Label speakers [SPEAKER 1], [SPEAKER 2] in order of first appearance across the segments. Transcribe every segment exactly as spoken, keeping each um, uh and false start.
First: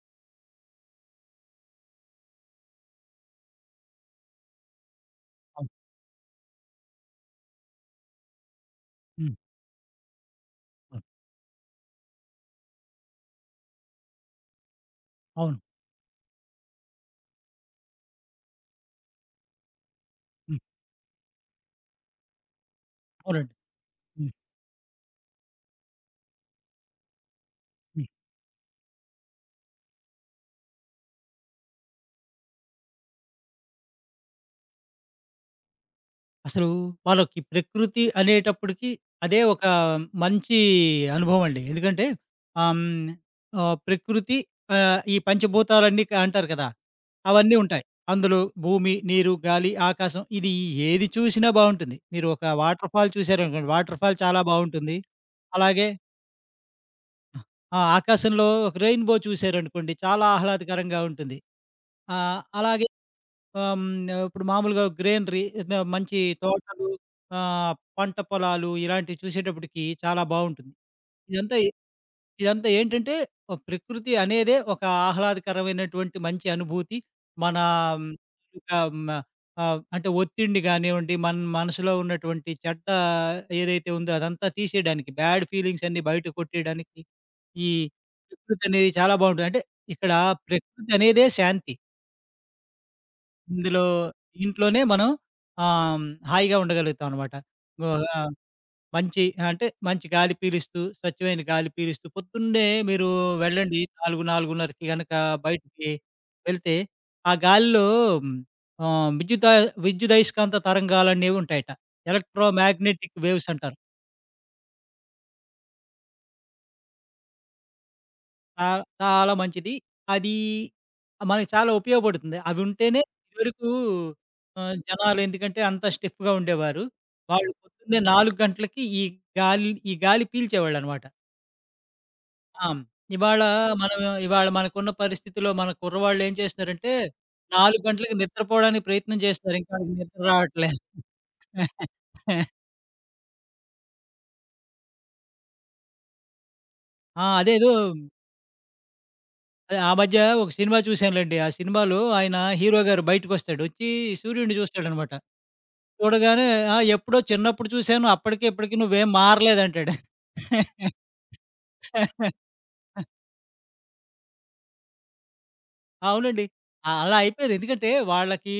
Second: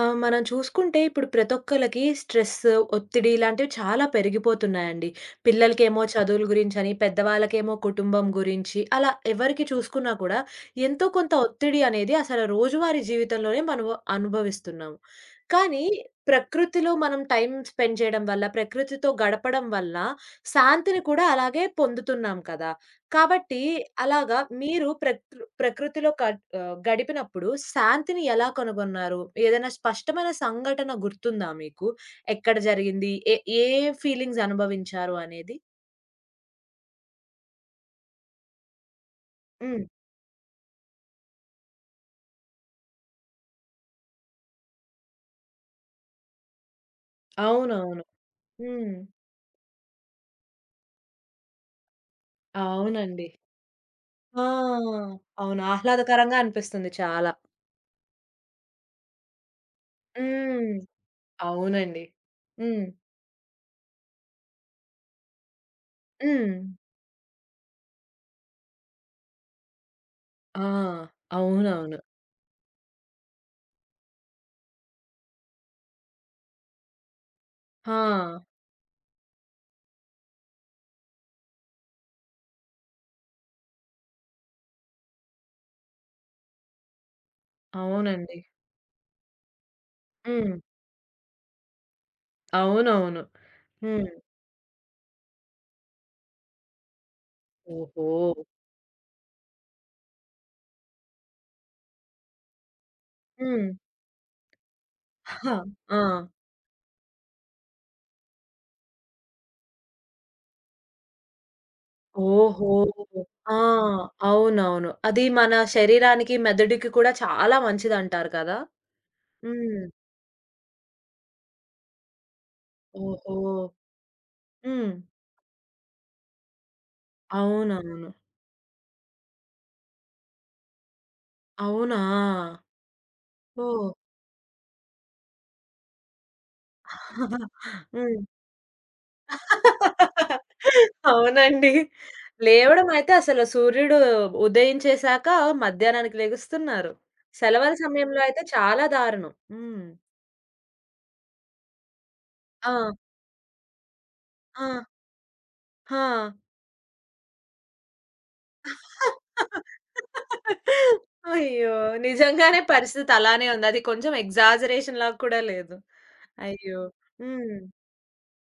[SPEAKER 1] ఆ! మనం చూసుకుంటే ఇప్పుడు ప్రతి ఒక్కళ్ళకి స్ట్రెస్, ఒత్తిడి ఇలాంటివి చాలా పెరిగిపోతున్నాయండి.
[SPEAKER 2] అవును.
[SPEAKER 1] పిల్లలకేమో చదువుల గురించని, పెద్దవాళ్ళకేమో కుటుంబం గురించి అలా
[SPEAKER 2] హ్మ్.
[SPEAKER 1] ఎవరికి చూసుకున్నా కూడా
[SPEAKER 2] అవును.
[SPEAKER 1] ఎంతో కొంత ఒత్తిడి అనేది అసలు రోజువారీ జీవితంలోనే మనము అనుభవిస్తున్నాము.
[SPEAKER 2] అవును.
[SPEAKER 1] కానీ ప్రకృతిలో మనం టైం స్పెండ్ చేయడం వల్ల, ప్రకృతితో గడపడం వల్ల
[SPEAKER 2] హ్మ్.
[SPEAKER 1] శాంతిని కూడా అలాగే పొందుతున్నాం కదా!
[SPEAKER 2] అవునండి.
[SPEAKER 1] కాబట్టి
[SPEAKER 2] హ్మ్.
[SPEAKER 1] అలాగా మీరు ప్రకృ ప్రకృతిలో కడ్ ఆహ్, గడిపినప్పుడు
[SPEAKER 2] హ్మ్.
[SPEAKER 1] శాంతిని ఎలా కనుగొన్నారు? ఏదైనా స్పష్టమైన సంఘటన గుర్తుందా మీకు? ఎక్కడ జరిగింది? ఏ ఏ ఫీలింగ్స్ అనుభవించారు అనేది?
[SPEAKER 2] అసలు వాళ్ళకి ప్రకృతి అనేటప్పటికి అదే ఒక
[SPEAKER 1] హ్మ్.
[SPEAKER 2] మంచి అనుభవం అండి. ఎందుకంటే ఆహ్, హ్మ్, ఆహ్, ప్రకృతి ఆహ్, ఈ పంచభూతాలన్నీ క అంటారు కదా! అవన్నీ ఉంటాయి.
[SPEAKER 1] అవునవును.
[SPEAKER 2] అందులో భూమి,
[SPEAKER 1] హ్మ్.
[SPEAKER 2] నీరు, గాలి, ఆకాశం ఇది ఏది చూసినా బావుంటుంది. మీరు ఒక వాటర్ ఫాల్
[SPEAKER 1] అవునండి.
[SPEAKER 2] చూసారనుకోండి, వాటర్ ఫాల్ చాలా బావుంటుంది.
[SPEAKER 1] ఆ! అవును.
[SPEAKER 2] అలాగే
[SPEAKER 1] ఆహ్లాదకరంగా అనిపిస్తుంది చాలా.
[SPEAKER 2] ఆ! ఆకాశంలో ఒక రెయిన్‌బో చూసారనుకోండి, చాలా
[SPEAKER 1] హ్మ్.
[SPEAKER 2] ఆహ్లాదకరంగా ఉంటుంది.
[SPEAKER 1] అవునండి.
[SPEAKER 2] ఆహ్,
[SPEAKER 1] హ్మ్.
[SPEAKER 2] అలాగే ఆహ్, హ్మ్. ఇప్పుడు మామూలుగా గ్రీనరీ ఏదో మంచి
[SPEAKER 1] హ్మ్.
[SPEAKER 2] తోటలు ఆహ్, పంట పొలాలు ఇలాంటివి చూసేటప్పటికి చాలా
[SPEAKER 1] ఆ!
[SPEAKER 2] బావుంటుంది. ఇదంతా
[SPEAKER 1] అవునవును.
[SPEAKER 2] ఇదంతా ఏంటంటే ఒక ప్రకృతి అనేదే ఒక ఆహ్లాదకరమైనటువంటి మంచి అనుభూతి. మన
[SPEAKER 1] ఆ!
[SPEAKER 2] హ్మ్, ఇంకా మ ఆహ్, అంటే ఒత్తిడిని గానివ్వండి, మన మనసులో ఉన్నటువంటి చెడ్డ ఏదైతే ఉందో అదంతా తీసేయడానికి, బ్యాడ్ ఫీలింగ్స్ అన్నీ బయట కొట్టేయడానికి ఈ
[SPEAKER 1] అవునండి.
[SPEAKER 2] ప్రకృతి అనేది చాలా బావుంటుంది. అంటే ఇక్కడ
[SPEAKER 1] హ్మ్.
[SPEAKER 2] ప్రకృతి అనేదే శాంతి.
[SPEAKER 1] అవునవును.
[SPEAKER 2] ఇందులో
[SPEAKER 1] హ్మ్.
[SPEAKER 2] ఇంట్లోనే మనం ఆహ్, హాయిగా ఉండగలుగుతాం అనమాట.
[SPEAKER 1] ఓహో!
[SPEAKER 2] అవును. ఆహ్, మంచి అంటే మంచి గాలి పీలుస్తూ, స్వచ్ఛమైన గాలి పీలుస్తూ పొద్దున్నే మీరు
[SPEAKER 1] హ్మ్.
[SPEAKER 2] వెళ్ళండి నాలుగు, 4:30కి గనక
[SPEAKER 1] అహా!
[SPEAKER 2] బయటికి
[SPEAKER 1] ఆ!
[SPEAKER 2] వెళ్తే, ఆ గాలిలో ఆహ్, విద్యుదయ విద్యుదయస్కాంత తరంగాలనేవి ఉంటాయట.
[SPEAKER 1] ఓహో!
[SPEAKER 2] ఎలక్ట్రోమాగ్నెటిక్ వేవ్స్
[SPEAKER 1] ఆ!
[SPEAKER 2] అంటారు.
[SPEAKER 1] అవునవును. అది మన శరీరానికి, మెదడుకి కూడా చాలా మంచిదంటారు కదా!
[SPEAKER 2] చా చాలా మంచిది.
[SPEAKER 1] హ్మ్.
[SPEAKER 2] అది మనకి చాలా ఉపయోగపడుతుంది. అవి ఉంటేనే
[SPEAKER 1] ఓహో!
[SPEAKER 2] ఇదివరకు ఆహ్,
[SPEAKER 1] హ్మ్.
[SPEAKER 2] జనాలు ఎందుకంటే అంతా స్టిఫ్‌గా ఉండేవారు. వాళ్ళు పొద్దున్నే
[SPEAKER 1] అవునవును.
[SPEAKER 2] నాలుగు గంటలకి ఈ గాలి ఈ గాలి పీల్చేవాళ్ళనమాట.
[SPEAKER 1] అవునా!
[SPEAKER 2] ఆ! ఇవాళ
[SPEAKER 1] ఓహ్!
[SPEAKER 2] మనం ఇవాళ మనకున్న పరిస్థితిలో మన కుర్రవాళ్ళు ఏం చేస్తున్నారంటే నాలుగు గంటలకి
[SPEAKER 1] హ్మ్.
[SPEAKER 2] నిద్రపోవడానికి ప్రయత్నం చేస్తున్నారు. ఇంకా వాళ్ళకి నిద్ర రావట్లే.
[SPEAKER 1] అవునండి. లేవడం అయితే అసలు సూర్యుడు ఉదయించేసాక మధ్యాహ్నానికి లెగుస్తున్నారు.
[SPEAKER 2] ఆ! అదేదో
[SPEAKER 1] సెలవుల సమయంలో అయితే చాలా దారుణం.
[SPEAKER 2] అదే
[SPEAKER 1] హ్మ్.
[SPEAKER 2] ఆ మధ్య ఒక సినిమా చూసానులెండి. ఆ సినిమాలో ఆయన
[SPEAKER 1] ఆ!
[SPEAKER 2] హీరో గారు బయటకొస్తాడు. వచ్చి సూర్యుడిని
[SPEAKER 1] ఆ!
[SPEAKER 2] చూస్తాడనమాట.
[SPEAKER 1] ఆ!
[SPEAKER 2] చూడగానే "ఆ! ఎప్పుడో చిన్నప్పుడు చూసాను. అప్పటికి ఇప్పటికి నువ్వేం మారలేదంటాడు."
[SPEAKER 1] అయ్యో! నిజంగానే పరిస్థితి అలానే ఉంది. అది కొంచెం ఎగ్జాజరేషన్ లాగా కూడా లేదు.
[SPEAKER 2] అవునండి.
[SPEAKER 1] అయ్యో!
[SPEAKER 2] అ అలా అయిపోయింది.
[SPEAKER 1] హ్మ్.
[SPEAKER 2] ఎందుకంటే వాళ్ళకి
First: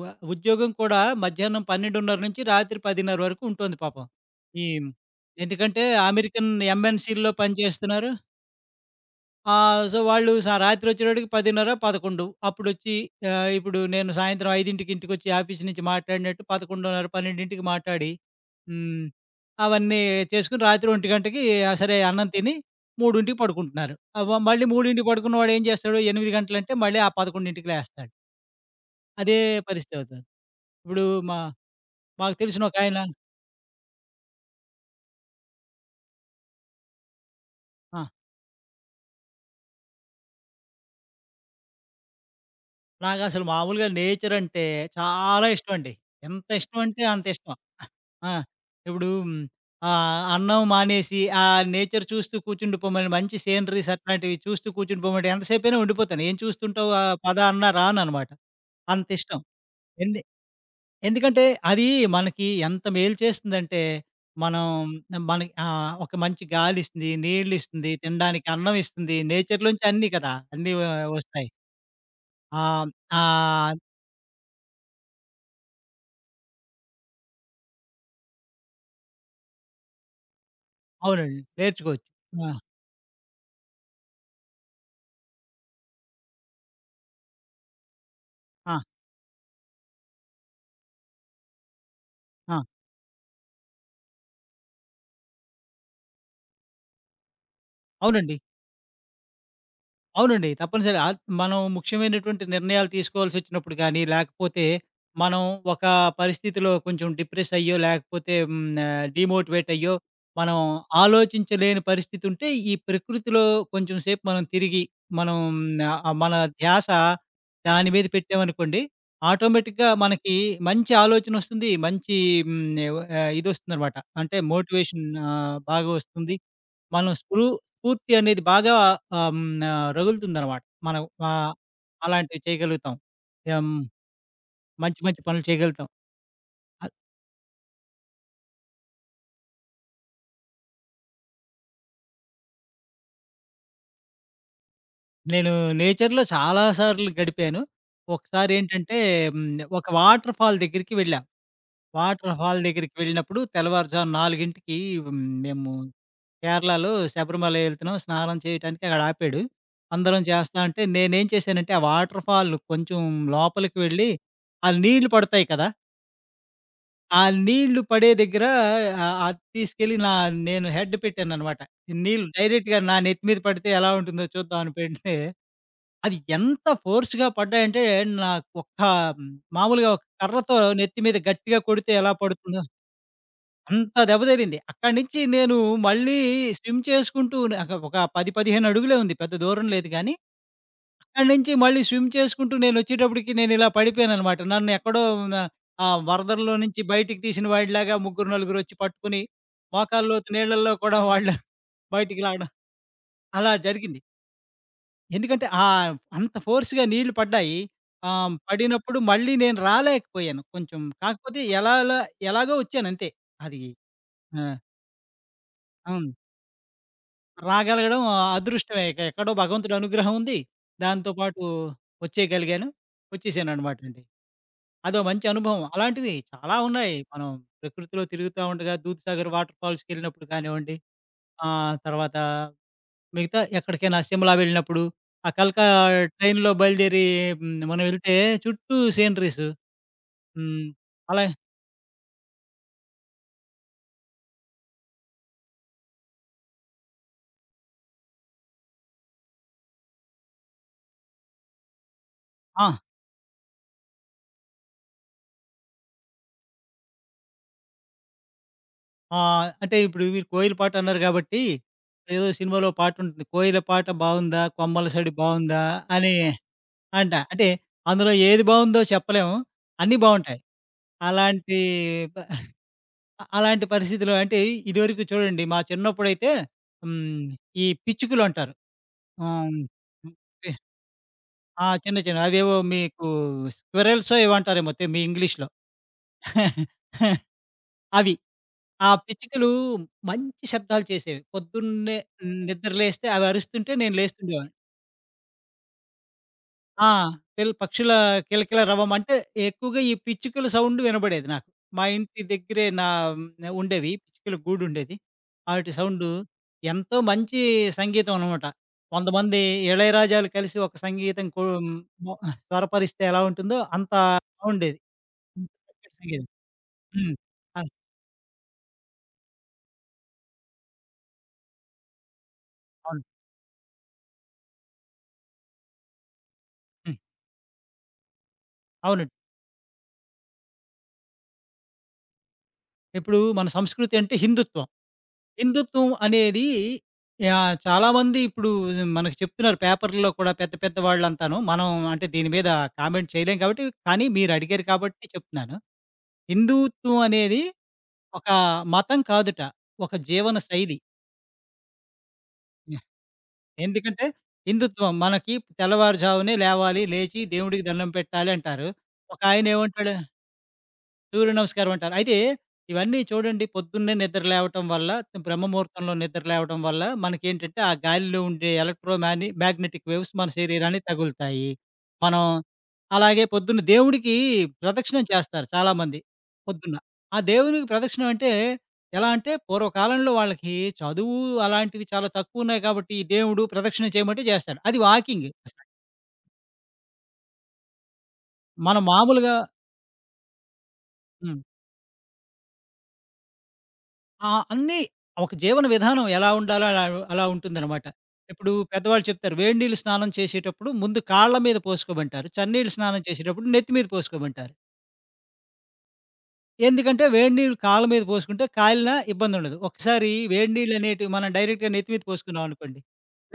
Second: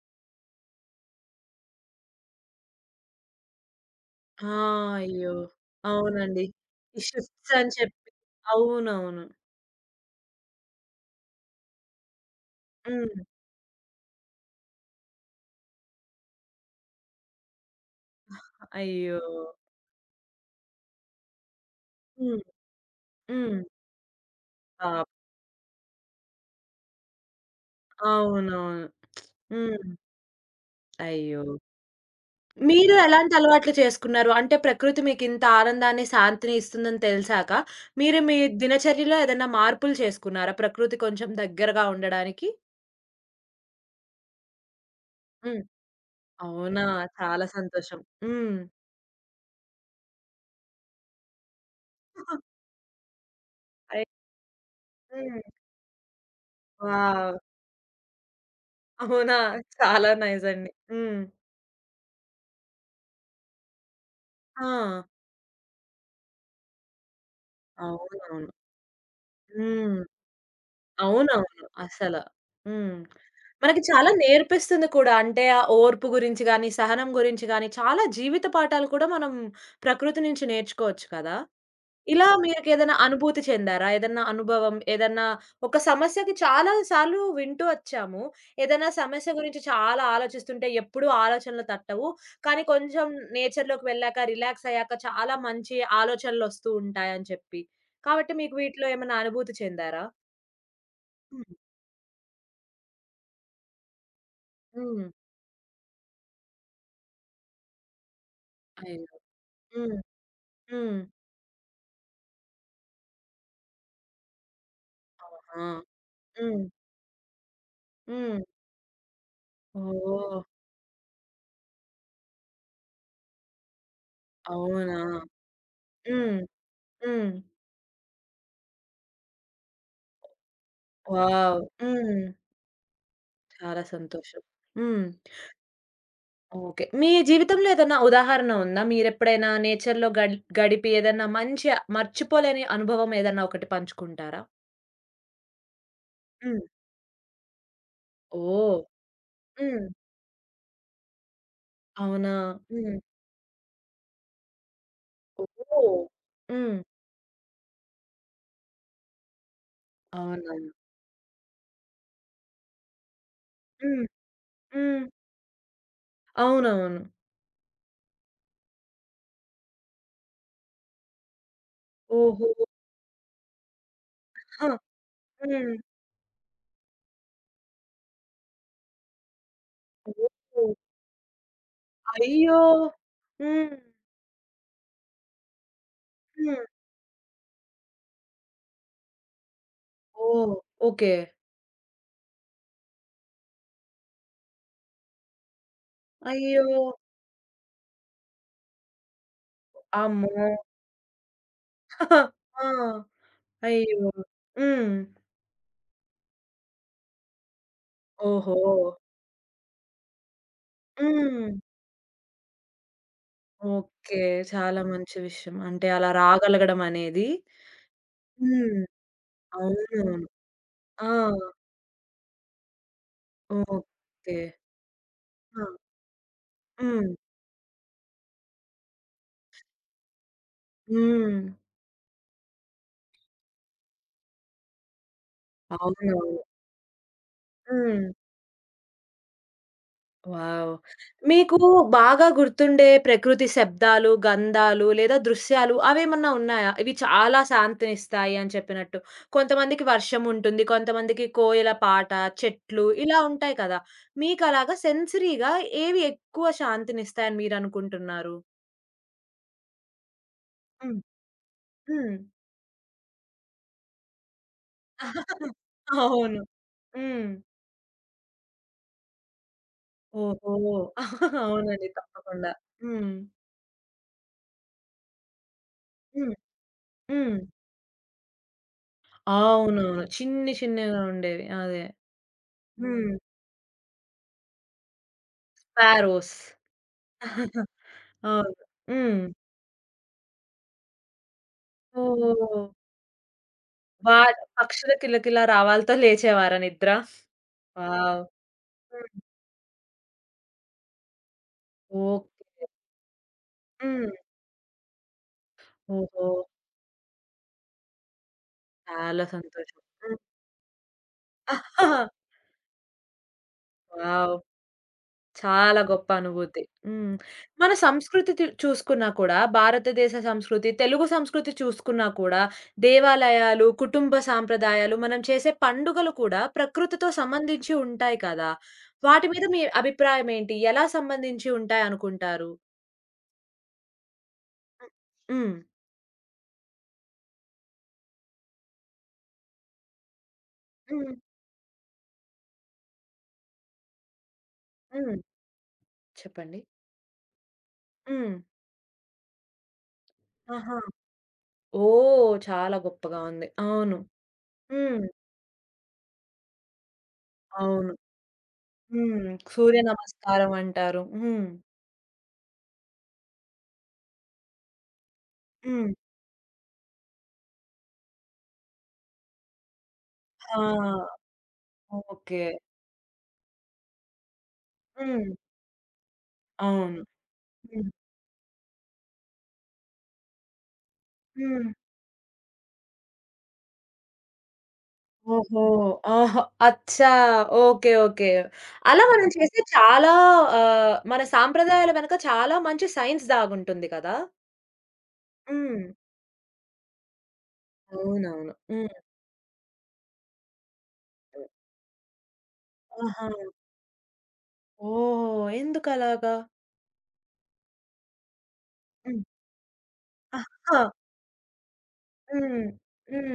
[SPEAKER 2] వ ఉద్యోగం కూడా మధ్యాహ్నం పన్నెండున్నర నుంచి రాత్రి పదిన్నర వరకు ఉంటుంది పాపం.
[SPEAKER 1] ఆ!
[SPEAKER 2] ఈ
[SPEAKER 1] అయ్యో!
[SPEAKER 2] ఎందుకంటే
[SPEAKER 1] అవునండి.
[SPEAKER 2] అమెరికన్
[SPEAKER 1] ఈ
[SPEAKER 2] ఎంఎన్‌సీ‌ల్లో
[SPEAKER 1] షిఫ్ట్స్ అని చెప్పి.
[SPEAKER 2] పనిచేస్తున్నారు.
[SPEAKER 1] అవునవును.
[SPEAKER 2] ఆ! సో, వాళ్ళు స రాత్రి వచ్చేటప్పటికి పదిన్నర, పదకొండు అప్పుడొచ్చి
[SPEAKER 1] హ్మ్.
[SPEAKER 2] ఆహ్, ఇప్పుడు నేను సాయంత్రం ఐదుకి ఇంటికొచ్చి ఆఫీస్ నుంచి మాట్లాడినట్టు పదకొండున్నర, పన్నెండుకి మాట్లాడి హ్మ్.
[SPEAKER 1] అయ్యో!
[SPEAKER 2] అవన్నీ చేసుకొని రాత్రి ఒకటి ఆహ్, సరే అన్నం
[SPEAKER 1] హ్మ్.
[SPEAKER 2] తిని మూడుకి
[SPEAKER 1] హ్మ్.
[SPEAKER 2] పడుకుంటున్నారు. అవ మళ్ళీ మూడుకి
[SPEAKER 1] పాపం.
[SPEAKER 2] పడుకున్నవాడు ఏం చేస్తాడు ఎనిమిది గంటలంటే మళ్ళీ ఆ పదకొండుకి లేస్తాడు.
[SPEAKER 1] అవునవును.
[SPEAKER 2] అదే
[SPEAKER 1] హ్మ్.
[SPEAKER 2] పరిస్థితి అవుతుంది. ఇప్పుడు మా
[SPEAKER 1] అయ్యో!
[SPEAKER 2] మాకు తెలిసిన
[SPEAKER 1] మీరు
[SPEAKER 2] ఒకాయన
[SPEAKER 1] ఎలాంటి అలవాట్లు చేసుకున్నారు? అంటే ప్రకృతి మీకింత ఆనందాన్ని, శాంతిని ఇస్తుందని తెలిసాక,
[SPEAKER 2] ఆ!
[SPEAKER 1] మీరు మీ దినచర్యలో ఏదైనా మార్పులు చేసుకున్నారా? ప్రకృతి కొంచెం దగ్గరగా ఉండడానికి?
[SPEAKER 2] నాకసలు మామూలుగా నేచర్ అంటే చాలా
[SPEAKER 1] హ్మ్.
[SPEAKER 2] ఇష్టం అండి. ఎంత ఇష్టం
[SPEAKER 1] అవునా!
[SPEAKER 2] అంటే అంత
[SPEAKER 1] చాలా
[SPEAKER 2] ఇష్టం.
[SPEAKER 1] సంతోషం.
[SPEAKER 2] ఆ!
[SPEAKER 1] హ్మ్.
[SPEAKER 2] ఇప్పుడు హ్మ్, ఆహ్, అన్నం మానేసి ఆ నేచర్ చూస్తూ కూర్చుండిపోమని మంచి సీనరీస్
[SPEAKER 1] అయి
[SPEAKER 2] అట్లాంటివి చూస్తూ కూర్చుండిపోమంటే
[SPEAKER 1] హ్మ్.
[SPEAKER 2] ఎంతసేపైనా ఉండిపోతాను. "ఏం చూస్తుంటావు ఆహ్,
[SPEAKER 1] వావ్!
[SPEAKER 2] పద" అన్నా రాననమాట. అంత
[SPEAKER 1] అవునా!
[SPEAKER 2] ఇష్టం.
[SPEAKER 1] చాలా
[SPEAKER 2] ఎందు
[SPEAKER 1] నైస్ అండి. హ్మ్.
[SPEAKER 2] ఎందుకంటే అది మనకి ఎంత మేలు చేస్తుందంటే మనం
[SPEAKER 1] ఆ!
[SPEAKER 2] మనకి ఆహ్, ఒక మంచి గాలిస్తుంది, నీళ్ళిస్తుంది, తినడానికి
[SPEAKER 1] అవునవును.
[SPEAKER 2] అన్నం ఇస్తుంది. నేచర్‌లోంచి
[SPEAKER 1] హ్మ్.
[SPEAKER 2] అన్నీ కదా! అన్నీ వ వస్తాయి.
[SPEAKER 1] అవునవును. అసల.
[SPEAKER 2] ఆహ్,
[SPEAKER 1] హ్మ్.
[SPEAKER 2] ఆ!
[SPEAKER 1] మనకి చాలా నేర్పిస్తుంది కూడా. అంటే ఆ ఓర్పు గురించి గాని, సహనం గురించి గాని, చాలా జీవిత పాఠాలు కూడా మనం ప్రకృతి నుంచి నేర్చుకోవచ్చు కదా!
[SPEAKER 2] అవునండి. నేర్చుకోవచ్చు.
[SPEAKER 1] ఇలా
[SPEAKER 2] ఆ!
[SPEAKER 1] మీకేదైనా అనుభూతి చెందారా? ఏదన్నా అనుభవం, ఏదన్నా ఒక సమస్యకి చాలా సార్లు వింటూ వచ్చాము.
[SPEAKER 2] ఆ!
[SPEAKER 1] ఏదైనా సమస్య గురించి చాలా ఆలోచిస్తుంటే ఎప్పుడూ ఆలోచనలు తట్టవు.
[SPEAKER 2] ఆ!
[SPEAKER 1] కానీ కొంచెం నేచర్‌లోకి వెళ్ళాక, రిలాక్స్ అయ్యాక చాలా మంచి ఆలోచనలొస్తూ ఉంటాయని చెప్పి. కాబట్టి
[SPEAKER 2] అవునండి.
[SPEAKER 1] మీకు వీటిలో ఏమైనా అనుభూతి చెందారా?
[SPEAKER 2] అవునండి. తప్పనిసరి. ఆహ్,
[SPEAKER 1] హ్మ్.
[SPEAKER 2] మనం ముఖ్యమైనటువంటి నిర్ణయాలు తీసుకోవాల్సొచ్చినప్పుడు గానీ, లేకపోతే
[SPEAKER 1] హ్మ్.
[SPEAKER 2] మనం ఒక పరిస్థితిలో కొంచెం డిప్రెస్ అయ్యో, లేకపోతే హ్మ్, ఆహ్,
[SPEAKER 1] అయ్యో!
[SPEAKER 2] డీమోటివేట్ అయ్యో,
[SPEAKER 1] హ్మ్.
[SPEAKER 2] మనం
[SPEAKER 1] హ్మ్.
[SPEAKER 2] ఆలోచించలేని పరిస్థితుంటే, ఈ ప్రకృతిలో కొంచెం సేపు మనం తిరిగి, మనం
[SPEAKER 1] ఆహా!
[SPEAKER 2] ఆహ్, మన
[SPEAKER 1] హ్మ్.
[SPEAKER 2] ధ్యాస దాని మీద
[SPEAKER 1] హ్మ్.
[SPEAKER 2] పెట్టామనుకోండి, ఆటోమేటిక్‌గా మనకి
[SPEAKER 1] ఓహ్!
[SPEAKER 2] మంచి ఆలోచనొస్తుంది. మంచి హ్మ్, ఆహ్, ఇదొస్తుందనమాట. అంటే
[SPEAKER 1] అవునా?
[SPEAKER 2] మోటివేషన్ ఆహ్, బాగా వస్తుంది.
[SPEAKER 1] హ్మ్.
[SPEAKER 2] మనం
[SPEAKER 1] హ్మ్.
[SPEAKER 2] స్పృ స్ఫూర్తి అనేది బాగా ఆహ్, హ్మ్. ఆహ్, రగులుతుందనమాట. మనం ఆహ్,
[SPEAKER 1] వావ్! హ్మ్.
[SPEAKER 2] అలాంటివి చేయగలుగుతాం. ఏం
[SPEAKER 1] చాలా సంతోషం.
[SPEAKER 2] మంచి
[SPEAKER 1] హ్మ్.
[SPEAKER 2] మంచి పనులు చేయగలుగుతాం.
[SPEAKER 1] ఓకే.
[SPEAKER 2] అ
[SPEAKER 1] మీ జీవితంలో ఏదన్నా ఉదాహరణ ఉందా? మీరెప్పుడైనా నేచర్‌లో గడి గడిపి ఏదన్నా మంచి మర్చిపోలేని అనుభవం ఏదన్నా ఒకటి పంచుకుంటారా?
[SPEAKER 2] నేను నేచర్‌లో
[SPEAKER 1] హ్మ్.
[SPEAKER 2] చాలా సార్లు గడిపాను.
[SPEAKER 1] ఓహ్!
[SPEAKER 2] ఒకసారేంటంటే హ్మ్. ఒక
[SPEAKER 1] హ్మ్.
[SPEAKER 2] వాటర్ ఫాల్ దగ్గరికి వెళ్ళాం.
[SPEAKER 1] అవునా?
[SPEAKER 2] వాటర్ ఫాల్ దగ్గరికి
[SPEAKER 1] హ్మ్.
[SPEAKER 2] వెళ్ళినప్పుడు తెల్లవారుజాము నాలుగుకి హ్మ్. మేము
[SPEAKER 1] ఓహ్! హ్మ్.
[SPEAKER 2] కేరళలో శబరిమల ఎళ్తున్నాం. స్నానం చేయటానికి అక్కడ ఆపాడు. అందరం
[SPEAKER 1] అవునా?
[SPEAKER 2] చేస్తా అంటే నేనేం చేశానంటే ఆ వాటర్ ఫాల్ కొంచెం లోపలికి
[SPEAKER 1] హ్మ్.
[SPEAKER 2] వెళ్ళి, ఆ
[SPEAKER 1] హ్మ్.
[SPEAKER 2] నీళ్లు పడతాయి కదా!
[SPEAKER 1] అవునవును.
[SPEAKER 2] ఆ నీళ్లు పడే దగ్గర ఆహ్, అది తీసుకెళ్ళి నా నేను హెడ్ పెట్టాననమాట. నీళ్లు
[SPEAKER 1] ఓహో!
[SPEAKER 2] డైరెక్ట్‌గా నా నెత్తి మీద పడితే ఎలా ఉంటుందో చూద్దాం
[SPEAKER 1] హా!
[SPEAKER 2] అని పెడితే,
[SPEAKER 1] హ్మ్.
[SPEAKER 2] అది ఎంత ఫోర్స్‌గా పడ్డాయంటే నాకు ఒక్క మ్, మామూలుగా ఒక కర్రతో
[SPEAKER 1] ఓహ్!
[SPEAKER 2] నెత్తి మీద గట్టిగా కొడితే ఎలా
[SPEAKER 1] అయ్యో!
[SPEAKER 2] పడుతుందో
[SPEAKER 1] హ్మ్.
[SPEAKER 2] అంత దెబ్బ తగిలింది. అక్కడి నుంచి నేను మళ్ళీ
[SPEAKER 1] హ్మ్.
[SPEAKER 2] స్విమ్ చేసుకుంటూ నాకు ఒక పది, పదిహేను అడుగులే ఉంది. పెద్ద దూరం లేదు గానీ
[SPEAKER 1] ఓహ్! ఓకే.
[SPEAKER 2] అక్కడి నుంచి మళ్ళీ స్విమ్ చేసుకుంటూ నేనొచ్చేటప్పటికి నేనిలా పడిపోయాననమాట. నన్నెక్కడో న ఆ వరదల్లో
[SPEAKER 1] అయ్యో!
[SPEAKER 2] నుంచి బయటికి తీసిన వాడిలాగా ముగ్గురు, నలుగురొచ్చి పట్టుకుని, మోకాల్లోతు
[SPEAKER 1] అమ్మో!
[SPEAKER 2] నీళ్ళల్లో కూడా వాళ్ళు బయటికి లాగడం
[SPEAKER 1] ఆ!
[SPEAKER 2] అలా జరిగింది.
[SPEAKER 1] అయ్యో! హ్మ్.
[SPEAKER 2] ఎందుకంటే ఆహ్, అంత ఫోర్స్‌గా నీళ్లు పడ్డాయి. ఆహ్,
[SPEAKER 1] ఓహో!
[SPEAKER 2] పడినప్పుడు మళ్ళీ నేను రాలేకపోయాను కొంచెం. కాకపోతే
[SPEAKER 1] హ్మ్.
[SPEAKER 2] ఎలాలా ఎలాగో వచ్చానంతే. అది
[SPEAKER 1] ఓకే.
[SPEAKER 2] ఆ!
[SPEAKER 1] చాలా మంచి విషయం. అంటే అలా
[SPEAKER 2] అవును.
[SPEAKER 1] రాగలగడం అనేది.
[SPEAKER 2] రాగలగడం
[SPEAKER 1] హ్మ్.
[SPEAKER 2] అదృష్టమే. ఇక ఎక్కడో భగవంతుడి అనుగ్రహం
[SPEAKER 1] అవునవును.
[SPEAKER 2] ఉంది.
[SPEAKER 1] ఆ!
[SPEAKER 2] దాంతో పాటు వచ్చేయగలిగాను. వచ్చేసాననమాటండి.
[SPEAKER 1] ఓకే.
[SPEAKER 2] అదో మంచి అనుభవం.
[SPEAKER 1] ఆ!
[SPEAKER 2] అలాంటివి చాలా ఉన్నాయి.
[SPEAKER 1] హ్మ్.
[SPEAKER 2] మనం ప్రకృతిలో తిరుగుతా ఉండగా దూద్‌సాగర్ వాటర్ ఫాల్స్‌కెళ్ళినప్పుడు కానివ్వండి,
[SPEAKER 1] హ్మ్.
[SPEAKER 2] ఆహ్, తర్వాత మిగతా ఎక్కడికైనా సిమ్లా వెళ్ళినప్పుడు, ఆ కల్కా
[SPEAKER 1] అవునవును.
[SPEAKER 2] ట్రైన్‌లో బయలుదేరి హ్మ్, మనం
[SPEAKER 1] హ్మ్.
[SPEAKER 2] వెళ్తే చుట్టూ సీనరీస్. హ్మ్.
[SPEAKER 1] వావ్!
[SPEAKER 2] అలా
[SPEAKER 1] మీకు బాగా గుర్తుండే ప్రకృతి శబ్దాలు, గంధాలు లేదా దృశ్యాలు అవేమన్నా ఉన్నాయా? ఇవి చాలా శాంతినిస్తాయి అని చెప్పినట్టు. కొంతమందికి వర్షం ఉంటుంది. కొంతమందికి కోయిల పాట,
[SPEAKER 2] ఆ!
[SPEAKER 1] చెట్లు ఇలా ఉంటాయి కదా! మీకలాగా సెన్సరీగా ఏవి ఎక్కువ శాంతినిస్తాయని మీరనుకుంటున్నారు?
[SPEAKER 2] ఆహ్, అంటే ఇప్పుడు మీరు కోయిల పాట
[SPEAKER 1] హ్మ్.
[SPEAKER 2] అన్నారు కాబట్టి,
[SPEAKER 1] హ్మ్.
[SPEAKER 2] ఏదో సినిమాలో పాట ఉంటుంది. కోయిల పాట బావుందా? కొమ్మల సడి బావుందా? అని
[SPEAKER 1] అవును.
[SPEAKER 2] అంట.
[SPEAKER 1] హ్మ్.
[SPEAKER 2] అంటే అందులో ఏది బావుందో చెప్పలేము. అన్నీ బావుంటాయి.
[SPEAKER 1] ఓహో!
[SPEAKER 2] అలాంటి
[SPEAKER 1] అవునండి.
[SPEAKER 2] ప
[SPEAKER 1] తప్పకుండా. హ్మ్.
[SPEAKER 2] అ అలాంటి పరిస్థితిలో అంటే ఇదివరకు చూడండి మా చిన్నప్పుడైతే
[SPEAKER 1] హ్మ్.
[SPEAKER 2] హ్మ్.
[SPEAKER 1] హ్మ్.
[SPEAKER 2] ఈ పిచ్చుకలు అంటారు. ఆహ్,
[SPEAKER 1] అవునవును.
[SPEAKER 2] హ్మ్.
[SPEAKER 1] చిన్ని చిన్నగా ఉండేవి.
[SPEAKER 2] ఆ!
[SPEAKER 1] అదే.
[SPEAKER 2] చిన్న చిన్నవి అవేవో మీకు
[SPEAKER 1] హ్మ్.
[SPEAKER 2] స్క్విరెల్సో ఏవో అంటారేమో తె మీ ఇంగ్లీష్‌లో.
[SPEAKER 1] పారోస్.
[SPEAKER 2] అవి.
[SPEAKER 1] అవును.
[SPEAKER 2] ఆ
[SPEAKER 1] హ్మ్.
[SPEAKER 2] పిచ్చుకలు మంచి శబ్దాలు చేసేవి. పొద్దున్నే
[SPEAKER 1] ఓహ్!
[SPEAKER 2] నిద్ర లేస్తే అవి అరుస్తుంటే నేను
[SPEAKER 1] వా
[SPEAKER 2] లేస్తుండేవాడిని.
[SPEAKER 1] పక్షుల కిలకిలా రావాలతో లేచేవారా నిద్ర?
[SPEAKER 2] ఆ! పిల్ పక్షుల
[SPEAKER 1] వావ్!
[SPEAKER 2] కిలకిల రవం
[SPEAKER 1] హ్మ్.
[SPEAKER 2] అంటే ఎక్కువగా ఈ పిచ్చుకల సౌండ్ వినబడేది నాకు. మా ఇంటి దగ్గరే
[SPEAKER 1] ఓకే.
[SPEAKER 2] నా ఉండేవి
[SPEAKER 1] హ్మ్.
[SPEAKER 2] పిచ్చుకల గూడుండేది. ఆటి సౌండు
[SPEAKER 1] ఓహో!
[SPEAKER 2] ఎంతో మంచి సంగీతం అనమాట.
[SPEAKER 1] చాలా
[SPEAKER 2] కొంతమంది
[SPEAKER 1] సంతోషం. హ్మ్.
[SPEAKER 2] ఇళయరాజాలు కలిసి ఒక సంగీతం కో బ స్వరపరిస్తే ఎలా ఉంటుందో అంత
[SPEAKER 1] వావ్!
[SPEAKER 2] బావుండేది. అంత
[SPEAKER 1] చాలా
[SPEAKER 2] చక్కటి
[SPEAKER 1] గొప్ప
[SPEAKER 2] సంగీతం.
[SPEAKER 1] అనుభూతి. హ్మ్.
[SPEAKER 2] హ్మ్. ఆ!
[SPEAKER 1] మన సంస్కృతి తు చూసుకున్నా కూడా, భారతదేశ సంస్కృతి, తెలుగు సంస్కృతి చూసుకున్నా కూడా,
[SPEAKER 2] అవును.
[SPEAKER 1] దేవాలయాలు, కుటుంబ సాంప్రదాయాలు, మనం చేసే పండుగలు కూడా
[SPEAKER 2] హ్మ్.
[SPEAKER 1] ప్రకృతితో సంబంధించి ఉంటాయి కదా!
[SPEAKER 2] అవునండి.
[SPEAKER 1] వాటి మీద మీ అభిప్రాయం ఏంటి? ఎలా సంబంధించి ఉంటాయనుకుంటారు?
[SPEAKER 2] ఇప్పుడు మన సంస్కృతి అంటే హిందుత్వం.
[SPEAKER 1] హ్మ్.
[SPEAKER 2] హిందుత్వం అనేది యాహ్! చాలామంది ఇప్పుడు మనకు చెప్తున్నారు పేపర్‌లో కూడా పెద్ద పెద్ద
[SPEAKER 1] హ్మ్.
[SPEAKER 2] వాళ్ళంతాను. మనం అంటే దీని మీద కామెంట్ చేయలేం కాబట్టి కానీ మీరు అడిగారు కాబట్టి
[SPEAKER 1] హ్మ్.
[SPEAKER 2] చెప్తున్నాను.
[SPEAKER 1] చెప్పండి.
[SPEAKER 2] హిందుత్వం అనేది ఒక
[SPEAKER 1] హ్మ్.
[SPEAKER 2] మతం కాదుట. ఒక జీవన
[SPEAKER 1] ఆహా!
[SPEAKER 2] శైలి.
[SPEAKER 1] ఓహ్! చాలా
[SPEAKER 2] యాహ్!
[SPEAKER 1] గొప్పగా ఉంది. అవును.
[SPEAKER 2] ఎందుకంటే హిందుత్వం
[SPEAKER 1] హ్మ్.
[SPEAKER 2] మనకి తెల్లవారుజామునే లేవాలి, లేచి దేవుడికి దండం
[SPEAKER 1] అవును.
[SPEAKER 2] పెట్టాలి అంటారు.
[SPEAKER 1] హ్మ్. సూర్య
[SPEAKER 2] ఒకాయనేమంటాడు
[SPEAKER 1] నమస్కారం అంటారు.
[SPEAKER 2] సూర్య
[SPEAKER 1] హ్మ్.
[SPEAKER 2] నమస్కారం అంటారు. అయితే ఇవన్నీ చూడండి పొద్దున్నే నిద్ర లేవటం వల్ల, బ్రహ్మ
[SPEAKER 1] హ్మ్.
[SPEAKER 2] ముహూర్తంలో నిద్ర లేవటం వల్ల మనకేంటంటే ఆ గాలిలో ఉండే ఎలక్ట్రోమాని మ్యాగ్నెటిక్ వేవ్స్ మన
[SPEAKER 1] ఆ!
[SPEAKER 2] శరీరానికి తగులుతాయి. మనం
[SPEAKER 1] ఓకే.
[SPEAKER 2] అలాగే పొద్దున్న దేవుడికి ప్రదక్షిణం
[SPEAKER 1] హ్మ్.
[SPEAKER 2] చేస్తారు చాలామంది పొద్దున్న.
[SPEAKER 1] అవును.
[SPEAKER 2] ఆ దేవునికి
[SPEAKER 1] హ్మ్.
[SPEAKER 2] ప్రదక్షిణం అంటే ఎలా అంటే పూర్వకాలంలో వాళ్ళకి చదువు
[SPEAKER 1] హ్మ్.
[SPEAKER 2] అలాంటివి చాలా తక్కువ ఉన్నాయి కాబట్టి, ఈ దేవుడు ప్రదక్షిణ చేయమంటే చేస్తాడు. అది వాకింగ్.
[SPEAKER 1] ఓహో! ఓహో! అచ్చా! ఓకే. ఓకే.
[SPEAKER 2] మనం
[SPEAKER 1] అలా మనం
[SPEAKER 2] మామూలుగా
[SPEAKER 1] చేసే చాలా ఆహ్, మన
[SPEAKER 2] హ్మ్.
[SPEAKER 1] సాంప్రదాయాల వెనక చాలా మంచి సైన్స్ దాగుంటుంది కదా!
[SPEAKER 2] ఆ! అన్నీ ఒక జీవన
[SPEAKER 1] హ్మ్.
[SPEAKER 2] విధానం ఎలా ఉండాలో అలా అలా ఉంటుందనమాట.
[SPEAKER 1] అవునవును.
[SPEAKER 2] ఇప్పుడు
[SPEAKER 1] హ్మ్.
[SPEAKER 2] పెద్దవాళ్ళు చెప్తారు, వేడి నీళ్ళు స్నానం చేసేటప్పుడు ముందు కాళ్ళ మీద పోసుకోమంటారు. చన్నీళ్ళు స్నానం
[SPEAKER 1] ఆహా!
[SPEAKER 2] చేసేటప్పుడు నెత్తి మీద పోసుకోమంటారు.
[SPEAKER 1] ఓహ్! ఎందుకలాగా?
[SPEAKER 2] ఎందుకంటే వేడి నీళ్ళు కాళ్ళ మీద పోసుకుంటే కాలినా
[SPEAKER 1] హ్మ్.
[SPEAKER 2] ఇబ్బందుండదు. ఒకసారి వేడి నీళ్ళు
[SPEAKER 1] అహా!
[SPEAKER 2] అనేటివి మనం డైరెక్ట్‌గా నెత్తి మీద
[SPEAKER 1] హ్మ్.
[SPEAKER 2] పోసుకున్నామనుకోండి,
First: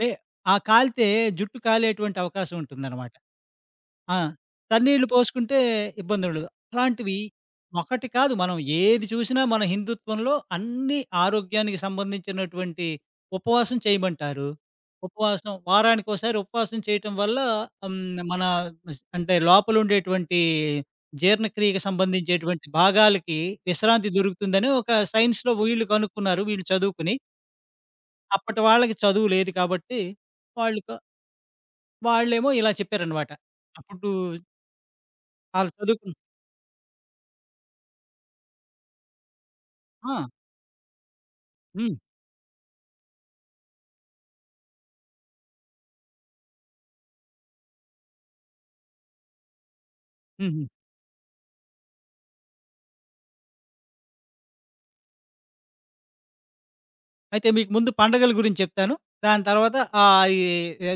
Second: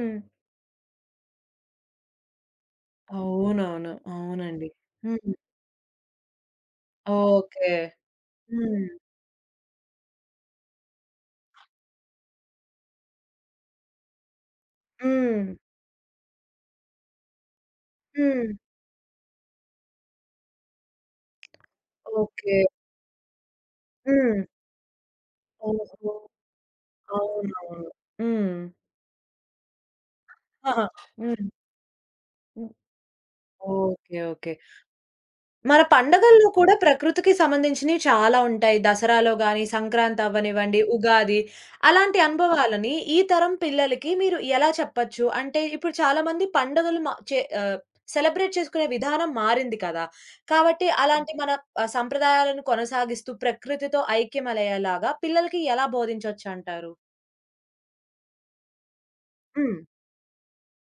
[SPEAKER 2] లే ఆ కాలితే జుట్టు కాలేటువంటి అవకాశం ఉంటుందనమాట.
[SPEAKER 1] అవునవును.
[SPEAKER 2] ఆ!
[SPEAKER 1] అవునండి.
[SPEAKER 2] తన్నీళ్లు
[SPEAKER 1] హ్మ్.
[SPEAKER 2] పోసుకుంటే ఇబ్బందుండదు. అలాంటివి
[SPEAKER 1] ఓకే.
[SPEAKER 2] ఒకటి కాదు మనం
[SPEAKER 1] హ్మ్.
[SPEAKER 2] ఏది చూసినా మన హిందుత్వంలో అన్నీ ఆరోగ్యానికి సంబంధించినటువంటి ఉపవాసం చేయమంటారు.
[SPEAKER 1] హ్మ్.
[SPEAKER 2] ఉపవాసం వారానికోసారి ఉపవాసం చేయటం వల్ల హ్మ్. మన
[SPEAKER 1] హ్మ్.
[SPEAKER 2] స్ అంటే లోపలుండేటువంటి జీర్ణక్రియకి
[SPEAKER 1] ఓకే.
[SPEAKER 2] సంబంధించేటువంటి భాగాలకి విశ్రాంతి
[SPEAKER 1] హ్మ్.
[SPEAKER 2] దొరుకుతుందని ఒక సైన్స్‌లో వీళ్ళు
[SPEAKER 1] ఓహో!
[SPEAKER 2] కనుక్కున్నారు. వీళ్ళు చదువుకుని.
[SPEAKER 1] అవునవును. హ్మ్.
[SPEAKER 2] అప్పటి వాళ్ళకి చదువు లేదు కాబట్టి వాళ్ళు
[SPEAKER 1] ఆహా!
[SPEAKER 2] క
[SPEAKER 1] హ్మ్.
[SPEAKER 2] వాళ్ళేమో ఇలా
[SPEAKER 1] హ్మ్.
[SPEAKER 2] చెప్పారనమాట. అప్పుడు
[SPEAKER 1] ఓకే. ఓకే.
[SPEAKER 2] ఆళ్ళు
[SPEAKER 1] మన
[SPEAKER 2] చదువుకున్న
[SPEAKER 1] పండగల్లో కూడా ప్రకృతికి సంబంధించినవి చాలా ఉంటాయి. దసరాలో గాని,
[SPEAKER 2] ఆ!
[SPEAKER 1] సంక్రాంతి అవ్వనివ్వండి, ఉగాది.
[SPEAKER 2] హ్మ్.
[SPEAKER 1] అలాంటి అనుభవాలని ఈ తరం పిల్లలకి మీరు ఎలా చెప్పొచ్చు? అంటే ఇప్పుడు చాలా మంది పండుగలు మ చే ఆహ్, సెలబ్రేట్ చేసుకునే విధానం మారింది కదా!
[SPEAKER 2] హుహు.
[SPEAKER 1] కాబట్టి హ్మ్. అలాంటి మన ఆహ్, సంప్రదాయాలను కొనసాగిస్తూ ప్రకృతితో ఐక్యమయ్యేలాగా పిల్లలకి ఎలా బోధించొచ్చంటారు?
[SPEAKER 2] అయితే మీకు ముందు పండగల గురించి చెప్తాను. దాని
[SPEAKER 1] హ్మ్.
[SPEAKER 2] తర్వాత ఆహ్, ఈ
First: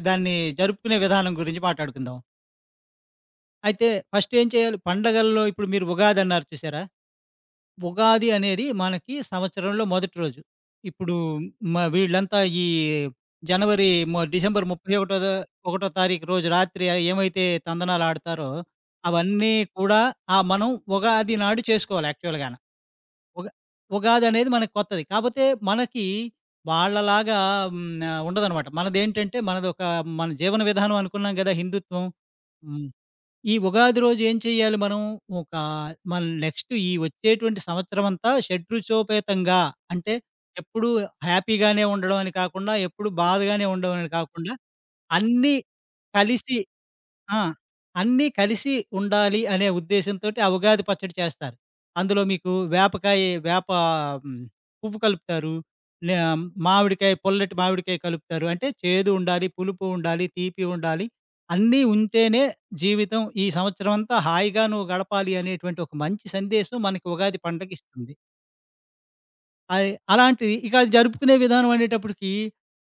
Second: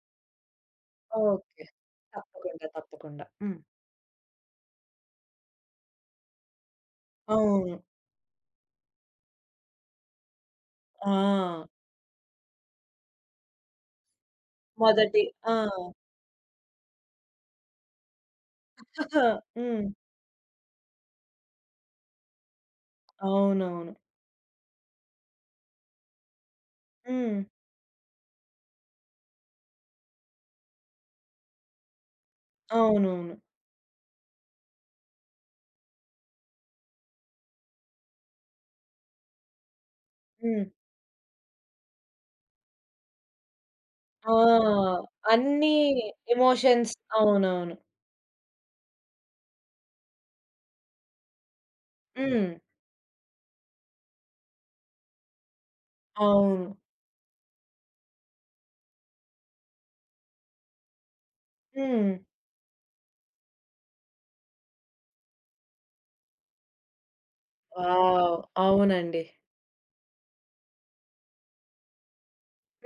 [SPEAKER 2] దాన్ని జరుపుకునే విధానం గురించి
[SPEAKER 1] ఓకే.
[SPEAKER 2] మాట్లాడుకుందాం.
[SPEAKER 1] తప్పకుండా. తప్పకుండా. హ్మ్.
[SPEAKER 2] అయితే ఫస్ట్ ఏం చేయాలి? పండగల్లో ఇప్పుడు మీరు ఉగాది అన్నారు చూసారా?
[SPEAKER 1] అవును.
[SPEAKER 2] ఉగాది అనేది మనకి సంవత్సరంలో మొదటి రోజు. ఇప్పుడు
[SPEAKER 1] ఆ!
[SPEAKER 2] మ వీళ్ళంతా ఈ జనవరి మ డిసెంబర్ ముప్పై ఒకటి ఒకటో
[SPEAKER 1] మొదటి
[SPEAKER 2] తా
[SPEAKER 1] ఆ!
[SPEAKER 2] ఒకటో తారీఖు రోజు రాత్రి ఏమైతే తందనాలాడతారో అవన్నీ
[SPEAKER 1] హ్మ్.
[SPEAKER 2] కూడా ఆ! మనం ఉగాది నాడు చేసుకోవాలి యాక్చువల్‌గాన. ఉగా
[SPEAKER 1] అవునవును.
[SPEAKER 2] ఉగాదనేది మనకు కొత్తది. కాపోతే మనకి
[SPEAKER 1] హ్మ్.
[SPEAKER 2] వాళ్ళలాగా హ్మ్. ఆహ్, ఉండదనమాట. మనదేంటంటే మనదొక మన జీవన విధానం అనుకున్నాం గదా! హిందుత్వం. హ్మ్.
[SPEAKER 1] అవునవును.
[SPEAKER 2] ఈ ఉగాది రోజు ఏం చేయాలి మనం? ఒక మన నెక్స్ట్ ఈ వచ్చేటువంటి సంవత్సరమంతా షడ్రుచోపేతంగా అంటే
[SPEAKER 1] హ్మ్.
[SPEAKER 2] ఎప్పుడూ హ్యాపీగానే ఉండడం అని కాకుండా, ఎప్పుడు బాధగానే ఉండడం అని కాకుండా
[SPEAKER 1] ఆ!
[SPEAKER 2] అన్నీ
[SPEAKER 1] అన్నీ
[SPEAKER 2] కలిసి
[SPEAKER 1] ఎమోషన్స్
[SPEAKER 2] ఆ!
[SPEAKER 1] అవునవును.
[SPEAKER 2] అన్నీ కలిసి ఉండాలి అనే ఉద్దేశంతోటి ఆ ఉగాది పచ్చడి చేస్తారు. అందులో
[SPEAKER 1] హ్మ్.
[SPEAKER 2] మీకు వేపకాయ వేప హ్మ్, పువ్వు కలుపుతారు. నే
[SPEAKER 1] అవును.
[SPEAKER 2] మామిడికాయ పుల్లటి మామిడికాయ కలుపుతారు. అంటే చేదు ఉండాలి, పులుపు ఉండాలి, తీపి ఉండాలి. అన్నీ
[SPEAKER 1] హ్మ్.
[SPEAKER 2] ఉంటేనే జీవితం ఈ సంవత్సరం అంతా హాయిగా నువ్వు గడపాలి అనేటువంటి ఒక మంచి సందేశం మనకి ఉగాది పండగిస్తుంది.
[SPEAKER 1] వావ్! అవునండి.
[SPEAKER 2] అది అలాంటిది. ఇక అది జరుపుకునే విధానం అనేటప్పటికి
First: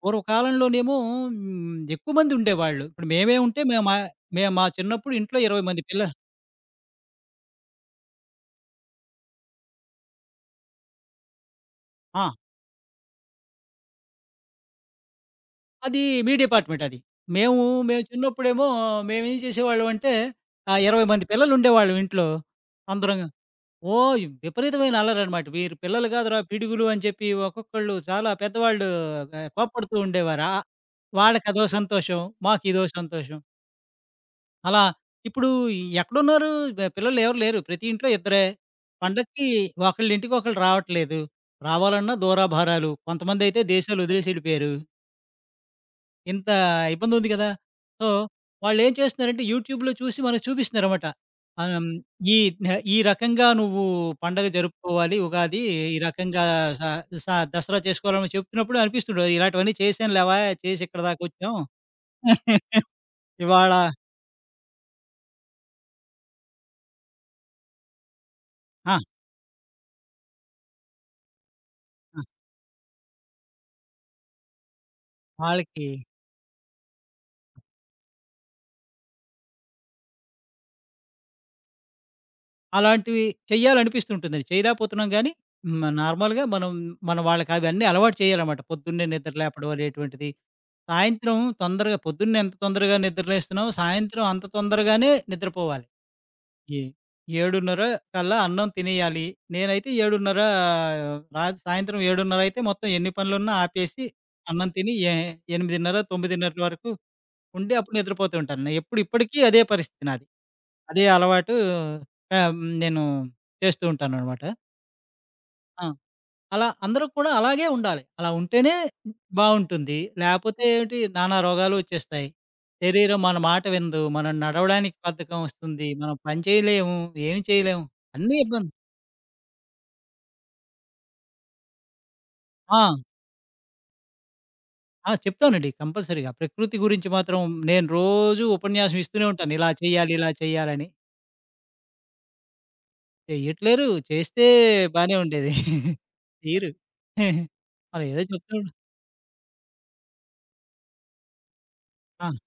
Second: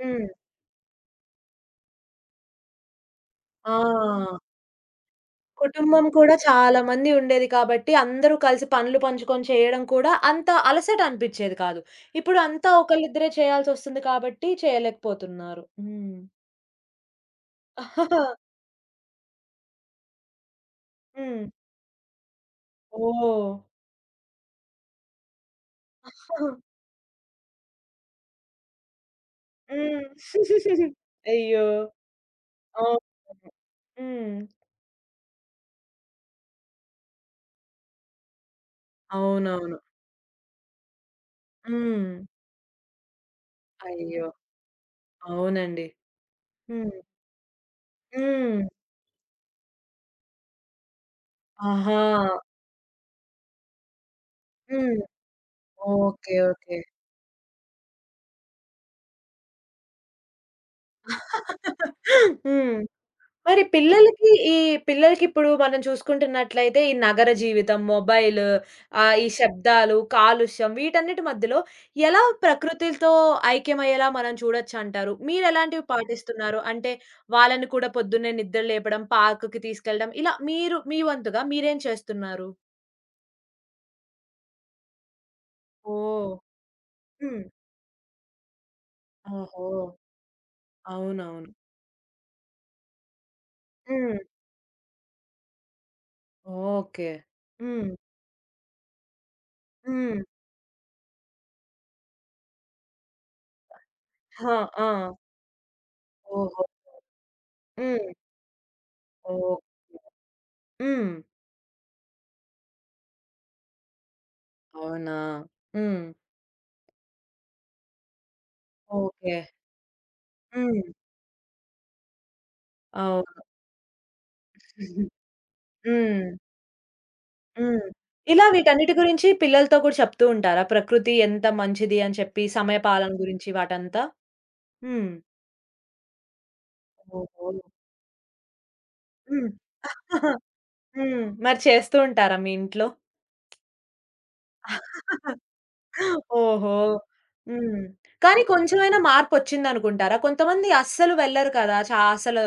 [SPEAKER 1] హ్మ్.
[SPEAKER 2] పూర్వకాలంలోనేమో హ్మ్, ఎక్కువ మంది ఉండేవాళ్ళు. ఇప్పుడు మేమే ఉంటే మేము మా
[SPEAKER 1] ఆ!
[SPEAKER 2] మేము మా చిన్నప్పుడు ఇంట్లో ఇరవై మంది పిల్ల
[SPEAKER 1] కుటుంబం కూడా చాలా మంది ఉండేది కాబట్టి, అందరూ కలిసి పనులు పంచుకొని చేయడం కూడా అంత అలసట అనిపిచ్చేది కాదు.
[SPEAKER 2] ఆ!
[SPEAKER 1] ఇప్పుడు అంతా ఒకళ్ళిద్దరే చేయాల్సొస్తుంది కాబట్టి చేయలేకపోతున్నారు.
[SPEAKER 2] అది
[SPEAKER 1] హ్మ్.
[SPEAKER 2] మీ డిపార్ట్‌మెంట్ అది. మేము మేము చిన్నప్పుడేమో మేమేం చేసేవాళ్ళం అంటే ఆహ్, ఇరవై మంది
[SPEAKER 1] హ్మ్.
[SPEAKER 2] పిల్లలుండేవాళ్ళం ఇంట్లో. అందరం
[SPEAKER 1] ఓహ్!
[SPEAKER 2] ఓహ్! విపరీతమైన అల్లరనమాట. వీరు పిల్లలు కాదురా
[SPEAKER 1] హ్మ్.
[SPEAKER 2] పిడుగులు అని చెప్పి ఒక్కొక్కళ్ళు చాలా పెద్దవాళ్ళు ఆహ్, కోప్పడుతూ ఉండేవారు. ఆహ్,
[SPEAKER 1] అయ్యో!
[SPEAKER 2] వాళ్ళకదో సంతోషం. మాకిదో
[SPEAKER 1] అవును.
[SPEAKER 2] సంతోషం.
[SPEAKER 1] హ్మ్.
[SPEAKER 2] అలా ఇప్పుడు ఎక్కడున్నారు? బె పిల్లలు ఎవరు లేరు. ప్రతి ఇంట్లో ఇద్దరే. పండక్కి
[SPEAKER 1] అవునవును.
[SPEAKER 2] ఒకళ్ళింటికి ఒకళ్ళు రావట్లేదు.
[SPEAKER 1] హ్మ్.
[SPEAKER 2] రావాలన్నా దూరాభారాలు. కొంతమందైతే దేశాలు
[SPEAKER 1] అయ్యో!
[SPEAKER 2] వదిలేసి ఎళ్ళిపోయారు.
[SPEAKER 1] అవునండి.
[SPEAKER 2] ఇంత
[SPEAKER 1] హ్మ్.
[SPEAKER 2] ఇబ్బందుంది గదా! సో,
[SPEAKER 1] హ్మ్.
[SPEAKER 2] వాళ్ళేం చేస్తున్నారంటే యూట్యూబ్‌లో చూసి మనకు చూపిస్తున్నారన్నమాట. ఆహ్, హ్మ్,
[SPEAKER 1] ఆహా!
[SPEAKER 2] ఈ నె ఈ రకంగా నువ్వు పండగ
[SPEAKER 1] హ్మ్.
[SPEAKER 2] జరుపుకోవాలి. ఉగాది ఈ
[SPEAKER 1] ఓకే.
[SPEAKER 2] రకంగా
[SPEAKER 1] ఓకే.
[SPEAKER 2] స స దసరా చేసుకోవాలని చెప్తున్నప్పుడు అనిపిస్తుంటది. ఇలాంటివన్నీ చేశాంలేవా చేసి ఇక్కడ దాకొచ్చాం.
[SPEAKER 1] హ్మ్. మరి
[SPEAKER 2] ఇవాళ
[SPEAKER 1] పిల్లలకి ఈ పిల్లలకిప్పుడు మనం చూసుకుంటున్నట్లయితే ఈ నగర జీవితం, మొబైల్
[SPEAKER 2] ఆ!
[SPEAKER 1] ఆహ్, ఈ శబ్దాలు, కాలుష్యం వీటన్నిటి మధ్యలో
[SPEAKER 2] ఆ!
[SPEAKER 1] ఎలా ప్రకృతితో ఐక్యమయ్యేలా మనం చూడొచ్చంటారు? మీరెలాంటివి
[SPEAKER 2] వాళ్ళకి
[SPEAKER 1] పాటిస్తున్నారు? అంటే వాళ్ళని కూడా పొద్దున్నే నిద్ర లేపడం, పార్క్‌కి తీసుకెళ్ళడం ఇలా మీరు మీ వంతుగా మీరేం చేస్తున్నారు?
[SPEAKER 2] అలాంటివి చెయ్యాలనిపిస్తుంటుందండి. చేయలేకపోతున్నాం గానీ, హ్మ్.
[SPEAKER 1] ఓహ్!
[SPEAKER 2] నార్మల్‌గా మనం మన
[SPEAKER 1] హ్మ్.
[SPEAKER 2] వాళ్ళకి అవన్నీ అలవాటు చేయాలన్నమాట. పొద్దున్నే నిద్ర
[SPEAKER 1] ఓహో!
[SPEAKER 2] లేపడం అనేటువంటిది. సాయంత్రం
[SPEAKER 1] అవునవును.
[SPEAKER 2] తొందరగా పొద్దున్నే ఎంత తొందరగా నిద్ర లేస్తున్నామో,
[SPEAKER 1] హ్మ్.
[SPEAKER 2] సాయంత్రం అంత తొందరగానే నిద్రపోవాలి. ఏ
[SPEAKER 1] ఓకే.
[SPEAKER 2] ఏడున్నర
[SPEAKER 1] హ్మ్.
[SPEAKER 2] కల్లా అన్నం తినేయాలి. నేనైతే
[SPEAKER 1] హ్మ్.
[SPEAKER 2] ఏడున్నర రాత్రి సాయంత్రం ఏడున్నర అయితే మొత్తం ఎన్ని పనులున్నా ఆపేసి,
[SPEAKER 1] ఆ!
[SPEAKER 2] అన్నం తిని ఏ
[SPEAKER 1] ఆ!
[SPEAKER 2] ఎనిమిదిన్నర, తొమ్మిదిన్నర
[SPEAKER 1] ఓహో!
[SPEAKER 2] వరకు ఉండి అప్పుడు
[SPEAKER 1] హ్మ్.
[SPEAKER 2] నిద్రపోతూ ఉంటాను. ఎప్పుడు ఇప్పటికీ అదే
[SPEAKER 1] ఓకే.
[SPEAKER 2] పరిస్థితి నాది. అదే
[SPEAKER 1] హ్మ్.
[SPEAKER 2] అలవాటు ఆహ్, హ్మ్. నేను చేస్తూ ఉంటాననమాట.
[SPEAKER 1] అవునా?
[SPEAKER 2] ఆ!
[SPEAKER 1] హ్మ్.
[SPEAKER 2] అలా అందరూ కూడా అలాగే ఉండాలి. అలా ఉంటేనే
[SPEAKER 1] ఓకే.
[SPEAKER 2] బావుంటుంది. లేపోతే
[SPEAKER 1] హ్మ్.
[SPEAKER 2] ఏంటి నానా రోగాలు వచ్చేస్తాయి. శరీరం మన
[SPEAKER 1] అవును.
[SPEAKER 2] మాట వినదు. మనం నడవడానికి బద్ధకం వస్తుంది. మనం
[SPEAKER 1] హ్మ్.
[SPEAKER 2] పని చేయలేము. ఏమి
[SPEAKER 1] హ్మ్.
[SPEAKER 2] చేయలేము. అన్నీ
[SPEAKER 1] ఇలా
[SPEAKER 2] ఇబ్బంది
[SPEAKER 1] వీటన్నిటి గురించి పిల్లలతో కూడా చెప్తూ ఉంటారా? ప్రకృతి ఎంత మంచిది అని చెప్పి
[SPEAKER 2] ఆ!
[SPEAKER 1] సమయపాలన గురించి వాటంతా? హ్మ్.
[SPEAKER 2] ఆ! చెప్తానండి కంపల్సరీగా. ప్రకృతి గురించి మాత్రం
[SPEAKER 1] ఓహో!
[SPEAKER 2] నేను రోజు ఉపన్యాసం ఇస్తూనే
[SPEAKER 1] హ్మ్.
[SPEAKER 2] ఉంటాను. ఇలా చేయాలి, ఇలా చేయాలని.
[SPEAKER 1] హ్మ్. మరి చేస్తూ ఉంటారా మీ ఇంట్లో?
[SPEAKER 2] చెయ్యట్లేరు. చేస్తే బానే ఉండేది.
[SPEAKER 1] ఓహో!
[SPEAKER 2] చెయ్యరు.
[SPEAKER 1] హ్మ్.
[SPEAKER 2] మరి ఏదో
[SPEAKER 1] కానీ
[SPEAKER 2] చెప్తూ
[SPEAKER 1] కొంచెమైనా మార్పొచ్చిందనుకుంటారా? కొంతమంది అస్సలు వెళ్లరు కదా! చా
[SPEAKER 2] ఆ!
[SPEAKER 1] అసలు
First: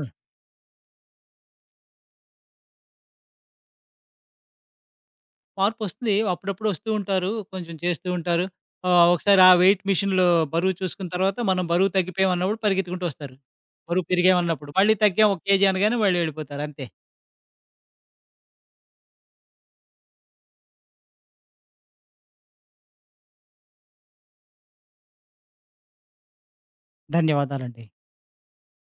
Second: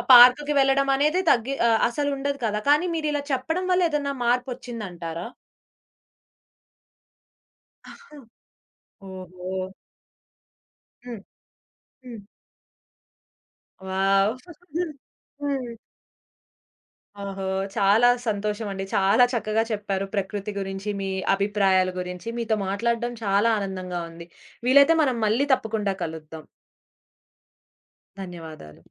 [SPEAKER 1] ఆ పార్క్‌కి వెళ్ళడం అనేది తగ్గి ఆహ్, అసలుండదు కదా! కానీ మీరిలా చెప్పడం వల్ల ఏదన్నా మార్పొచ్చిందంటారా?
[SPEAKER 2] మార్పొస్తుంది. అప్పుడప్పుడు వస్తూ ఉంటారు. కొంచెం చేస్తూ
[SPEAKER 1] హ్మ్.
[SPEAKER 2] ఉంటారు. ఆహ్, ఒకసారి
[SPEAKER 1] ఓహో!
[SPEAKER 2] ఆ వెయిట్ మిషన్‌లో బరువు చూసుకున్న
[SPEAKER 1] హ్మ్.
[SPEAKER 2] తర్వాత మనం బరువు
[SPEAKER 1] హ్మ్.
[SPEAKER 2] తగ్గిపోయామన్నప్పుడు పరిగెత్తుకుంటూ వస్తారు. బరువు
[SPEAKER 1] వావ్!
[SPEAKER 2] పెరిగామన్నప్పుడు. మళ్ళీ తగ్గాం ఒక కేజీ
[SPEAKER 1] హ్మ్.
[SPEAKER 2] అనగానే వాళ్ళు వెళ్ళిపోతారు అంతే.
[SPEAKER 1] ఓహో! చాలా సంతోషమండి. చాలా చక్కగా చెప్పారు. ప్రకృతి గురించి, మీ అభిప్రాయాల గురించి. మీతో మాట్లాడడం చాలా ఆనందంగా ఉంది. వీలైతే మనం మళ్ళీ తప్పకుండా కలుద్దాం.
[SPEAKER 2] ధన్యవాదాలండి.
[SPEAKER 1] ధన్యవాదాలు.